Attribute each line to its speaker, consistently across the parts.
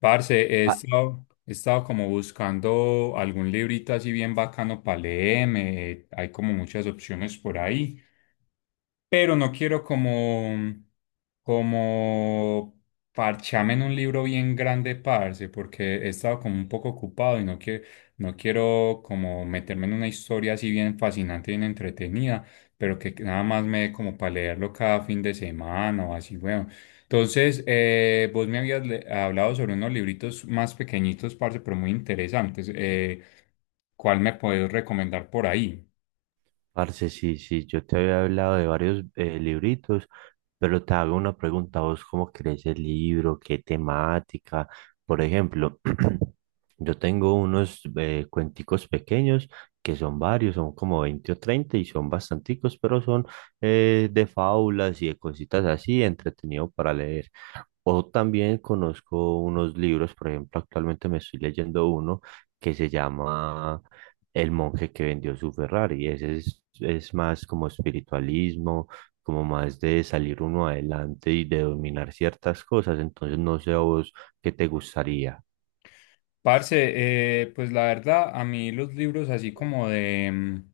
Speaker 1: Parce, he
Speaker 2: Pa-
Speaker 1: estado, he estado como buscando algún librito así bien bacano para leerme. Hay como muchas opciones por ahí, pero no quiero como, como parchame en un libro bien grande, parce, porque he estado como un poco ocupado y no quiero, no quiero como meterme en una historia así bien fascinante, bien entretenida, pero que nada más me dé como para leerlo cada fin de semana o así, bueno. Entonces, vos hablado sobre unos libritos más pequeñitos, parce, pero muy interesantes. Cuál me podés recomendar por ahí?
Speaker 2: Parce, sí, sí, yo te había hablado de varios libritos, pero te hago una pregunta, ¿vos cómo crees el libro? ¿Qué temática? Por ejemplo, yo tengo unos cuenticos pequeños que son varios, son como 20 o 30 y son bastanticos, pero son de fábulas y de cositas así, entretenido para leer. O también conozco unos libros, por ejemplo, actualmente me estoy leyendo uno que se llama el monje que vendió su Ferrari. Es más como espiritualismo, como más de salir uno adelante y de dominar ciertas cosas. Entonces, no sé a vos qué te gustaría.
Speaker 1: Parce, pues la verdad, a mí los libros así como de...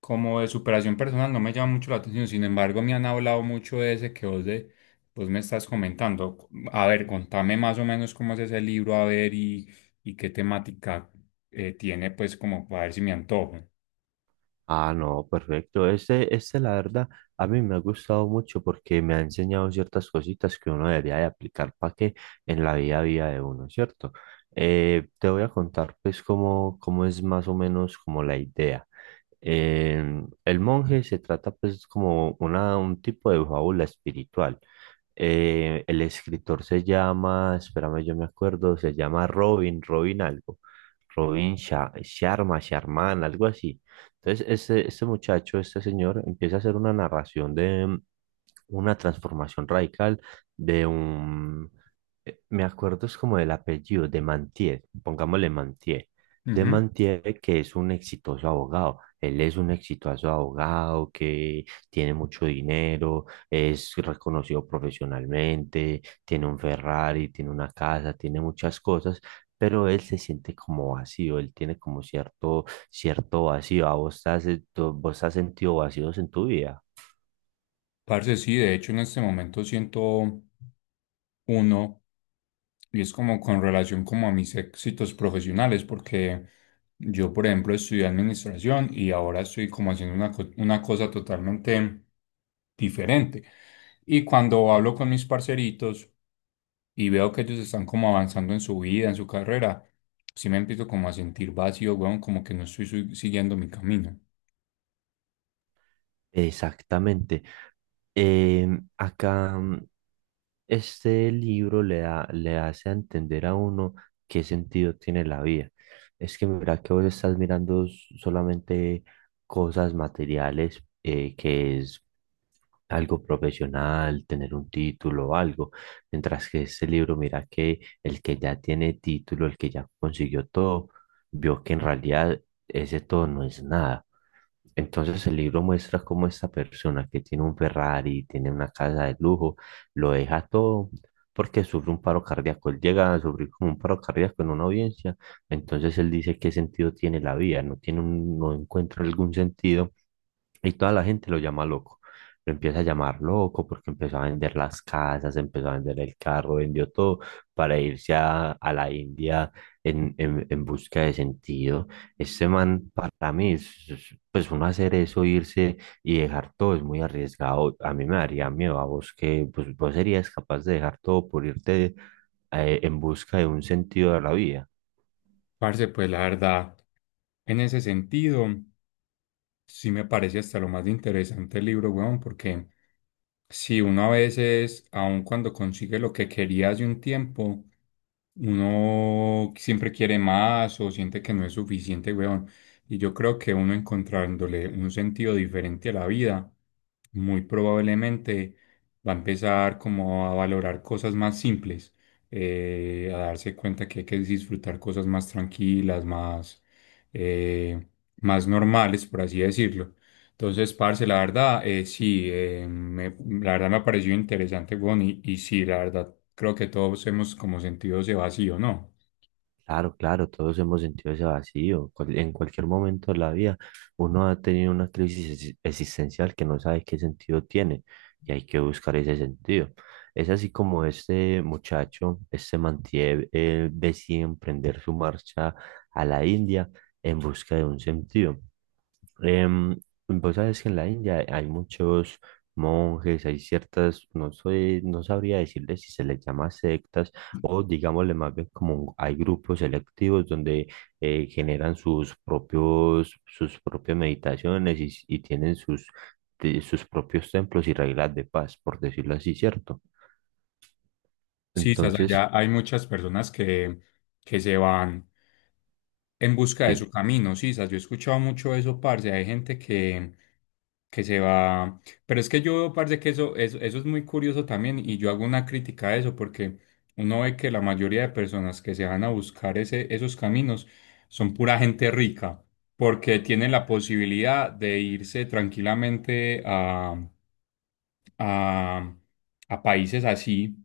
Speaker 1: como de superación personal no me llama mucho la atención. Sin embargo, me han hablado mucho de ese que vos me estás comentando. A ver, contame más o menos cómo es ese libro, a ver, y qué temática tiene, pues como para ver si me antojo.
Speaker 2: Ah, no, perfecto. La verdad, a mí me ha gustado mucho porque me ha enseñado ciertas cositas que uno debería de aplicar para que en la vida a vida de uno, ¿cierto? Te voy a contar pues cómo es más o menos como la idea. El monje se trata pues como un tipo de fábula espiritual. El escritor se llama, espérame, yo me acuerdo, se llama Robin algo, Robin Sharma, Sharman, algo así. Entonces, este muchacho, este señor, empieza a hacer una narración de una transformación radical de un, me acuerdo es como del apellido, de Mantier, pongámosle Mantier, de
Speaker 1: Ujú.
Speaker 2: Mantier que es un exitoso abogado. Él es un exitoso abogado que tiene mucho dinero, es reconocido profesionalmente, tiene un Ferrari, tiene una casa, tiene muchas cosas, pero él se siente como vacío, él tiene como cierto vacío. ¿A vos has sentido vacíos en tu vida?
Speaker 1: Parce, sí, de hecho en este momento siento uno. Y es como con relación como a mis éxitos profesionales, porque yo, por ejemplo, estudié administración y ahora estoy como haciendo una cosa totalmente diferente. Y cuando hablo con mis parceritos y veo que ellos están como avanzando en su vida, en su carrera, sí me empiezo como a sentir vacío, weón, como que no estoy su- siguiendo mi camino.
Speaker 2: Exactamente. Acá, este libro le da, le hace a entender a uno qué sentido tiene la vida. Es que mira que vos estás mirando solamente cosas materiales, que es algo profesional, tener un título o algo, mientras que este libro mira que el que ya tiene título, el que ya consiguió todo, vio que en realidad ese todo no es nada. Entonces el libro muestra cómo esta persona que tiene un Ferrari, tiene una casa de lujo, lo deja todo porque sufre un paro cardíaco. Él llega a sufrir como un paro cardíaco en una audiencia. Entonces él dice qué sentido tiene la vida, no no encuentra algún sentido y toda la gente lo llama loco. Lo empieza a llamar loco porque empezó a vender las casas, empezó a vender el carro, vendió todo para a la India en busca de sentido. Este man, para mí, pues uno hacer eso, irse y dejar todo es muy arriesgado. A mí me daría miedo. ¿A vos que pues, vos serías capaz de dejar todo por irte en busca de un sentido de la vida?
Speaker 1: Parce, pues la verdad, en ese sentido, sí me parece hasta lo más interesante el libro, weón, porque... sí, uno a veces, aun cuando consigue lo que quería hace un tiempo, uno siempre quiere más o siente que no es suficiente, weón. Y yo creo que uno, encontrándole un sentido diferente a la vida, muy probablemente va a empezar como a valorar cosas más simples, a darse cuenta que hay que disfrutar cosas más tranquilas, más, eh, más normales, por así decirlo. Entonces, parce, la verdad, sí, la verdad me ha parecido interesante, weón, y sí, la verdad, creo que todos hemos como sentido ese vacío, ¿no?
Speaker 2: Claro, claro, todos hemos sentido ese vacío. En cualquier momento de la vida, uno ha tenido una crisis existencial que no sabe qué sentido tiene y hay que buscar ese sentido. Es así como este muchacho, este Mantier, él decide emprender su marcha a la India en busca de un sentido. Em, Vos sabes que en la India hay muchos monjes, hay no soy, no sabría decirle si se les llama sectas o digámosle más bien como hay grupos selectivos donde generan sus propias meditaciones y tienen sus propios templos y reglas de paz, por decirlo así, ¿cierto?
Speaker 1: Sí, estás
Speaker 2: Entonces,
Speaker 1: allá, hay muchas personas que se van en busca de
Speaker 2: sí.
Speaker 1: su camino, sí, sas, yo he escuchado mucho eso, parce. Hay gente que se va. Pero es que yo veo, parce, que eso es muy curioso también. Y yo hago una crítica a eso, porque uno ve que la mayoría de personas que se van a buscar esos caminos son pura gente rica, porque tienen la posibilidad de irse tranquilamente a, a países así,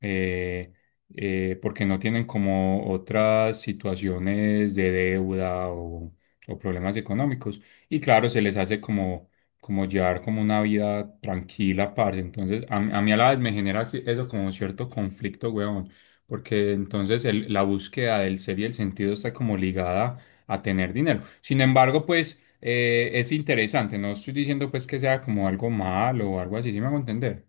Speaker 1: eh, porque no tienen como otras situaciones de deuda o problemas económicos. Y claro, se les hace como, como llevar como una vida tranquila, parce. Entonces, a mí a la vez me genera eso como cierto conflicto, weón, porque entonces la búsqueda del ser y el sentido está como ligada a tener dinero. Sin embargo, pues es interesante, no estoy diciendo pues que sea como algo malo o algo así, si me hago entender.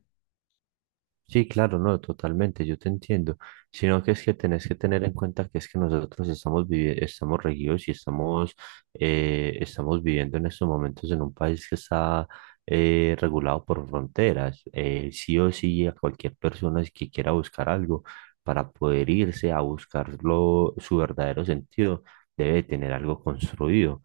Speaker 2: Sí, claro, no, totalmente, yo te entiendo, sino que es que tenés que tener en cuenta que es que nosotros estamos estamos regidos y estamos viviendo en estos momentos en un país que está regulado por fronteras. Sí o sí, a cualquier persona que quiera buscar algo para poder irse a buscarlo, su verdadero sentido, debe tener algo construido,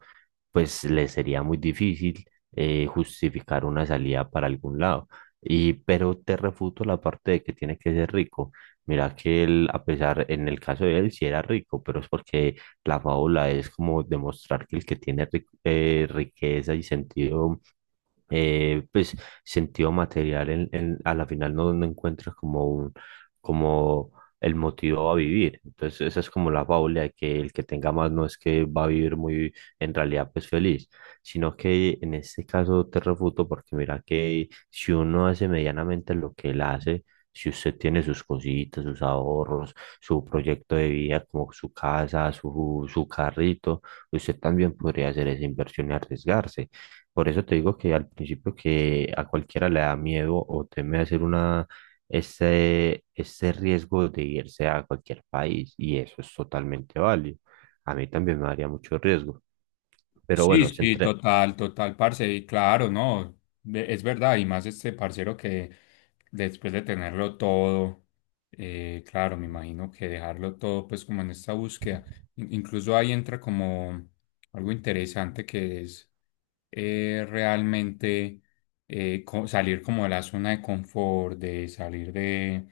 Speaker 2: pues le sería muy difícil justificar una salida para algún lado. Y pero te refuto la parte de que tiene que ser rico. Mira que él, a pesar, en el caso de él, sí era rico, pero es porque la fábula es como demostrar que el que tiene riqueza y sentido pues sentido material a la final no, no encuentras como como el motivo a vivir. Entonces esa es como la fábula de que el que tenga más no es que va a vivir muy en realidad pues feliz, sino que en este caso te refuto porque mira que si uno hace medianamente lo que él hace, si usted tiene sus cositas, sus ahorros, su proyecto de vida como su casa, su carrito, usted también podría hacer esa inversión y arriesgarse. Por eso te digo que al principio que a cualquiera le da miedo o teme hacer ese riesgo de irse a cualquier país y eso es totalmente válido. A mí también me daría mucho riesgo. Pero
Speaker 1: Sí,
Speaker 2: bueno,
Speaker 1: sí,
Speaker 2: centré,
Speaker 1: total, total, parce, y claro, no, es verdad, y más este parcero que después de tenerlo todo, claro, me imagino que dejarlo todo, pues como en esta búsqueda, incluso ahí entra como algo interesante que es realmente salir como de la zona de confort, de salir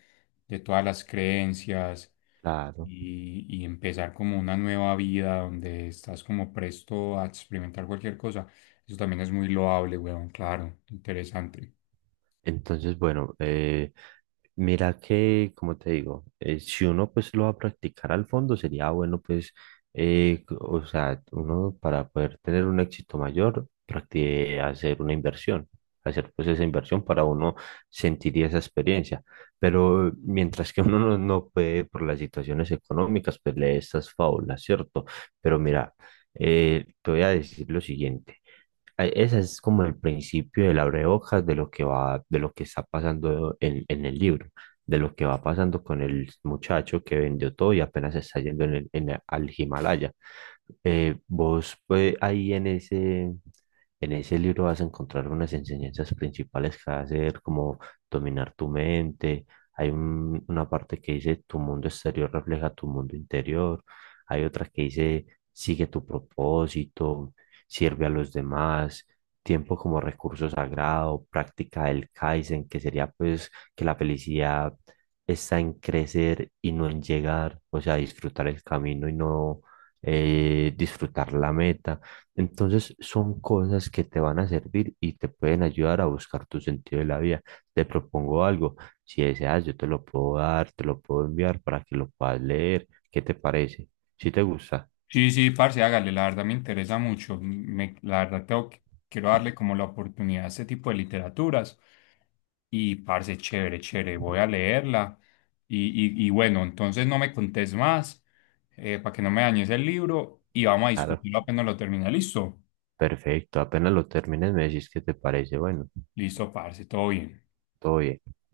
Speaker 1: de todas las creencias,
Speaker 2: claro.
Speaker 1: y empezar como una nueva vida donde estás como presto a experimentar cualquier cosa. Eso también es muy loable, weón, claro, interesante.
Speaker 2: Entonces, bueno, mira que, como te digo, si uno pues lo va a practicar al fondo, sería bueno pues, o sea, uno para poder tener un éxito mayor, practique hacer una inversión, hacer pues esa inversión para uno sentir esa experiencia. Pero mientras que uno no, no puede por las situaciones económicas, pues lee estas fábulas, ¿cierto? Pero mira, te voy a decir lo siguiente. Ese es como el principio del abrebocas de lo que va, de lo que está pasando en el libro, de lo que va pasando con el muchacho que vendió todo y apenas está yendo al Himalaya. Vos pues, ahí en ese libro vas a encontrar unas enseñanzas principales que hacer, como dominar tu mente. Una parte que dice tu mundo exterior refleja tu mundo interior. Hay otra que dice sigue tu propósito, sirve a los demás, tiempo como recurso sagrado, práctica del Kaizen, que sería pues que la felicidad está en crecer y no en llegar, o sea, disfrutar el camino y no disfrutar la meta. Entonces son cosas que te van a servir y te pueden ayudar a buscar tu sentido de la vida. Te propongo algo, si deseas yo te lo puedo dar, te lo puedo enviar para que lo puedas leer. ¿Qué te parece? Si te gusta,
Speaker 1: Sí, sí, parce, hágale, la verdad me interesa mucho. La verdad quiero darle como la oportunidad a este tipo de literaturas. Y parce, chévere, chévere, voy a leerla. Y bueno, entonces no me contés más, para que no me dañes el libro, y vamos a
Speaker 2: claro.
Speaker 1: discutirlo apenas lo termine. ¿Listo?
Speaker 2: Perfecto, apenas lo termines me decís qué te parece. Bueno,
Speaker 1: Listo, parce, todo bien.
Speaker 2: todo bien.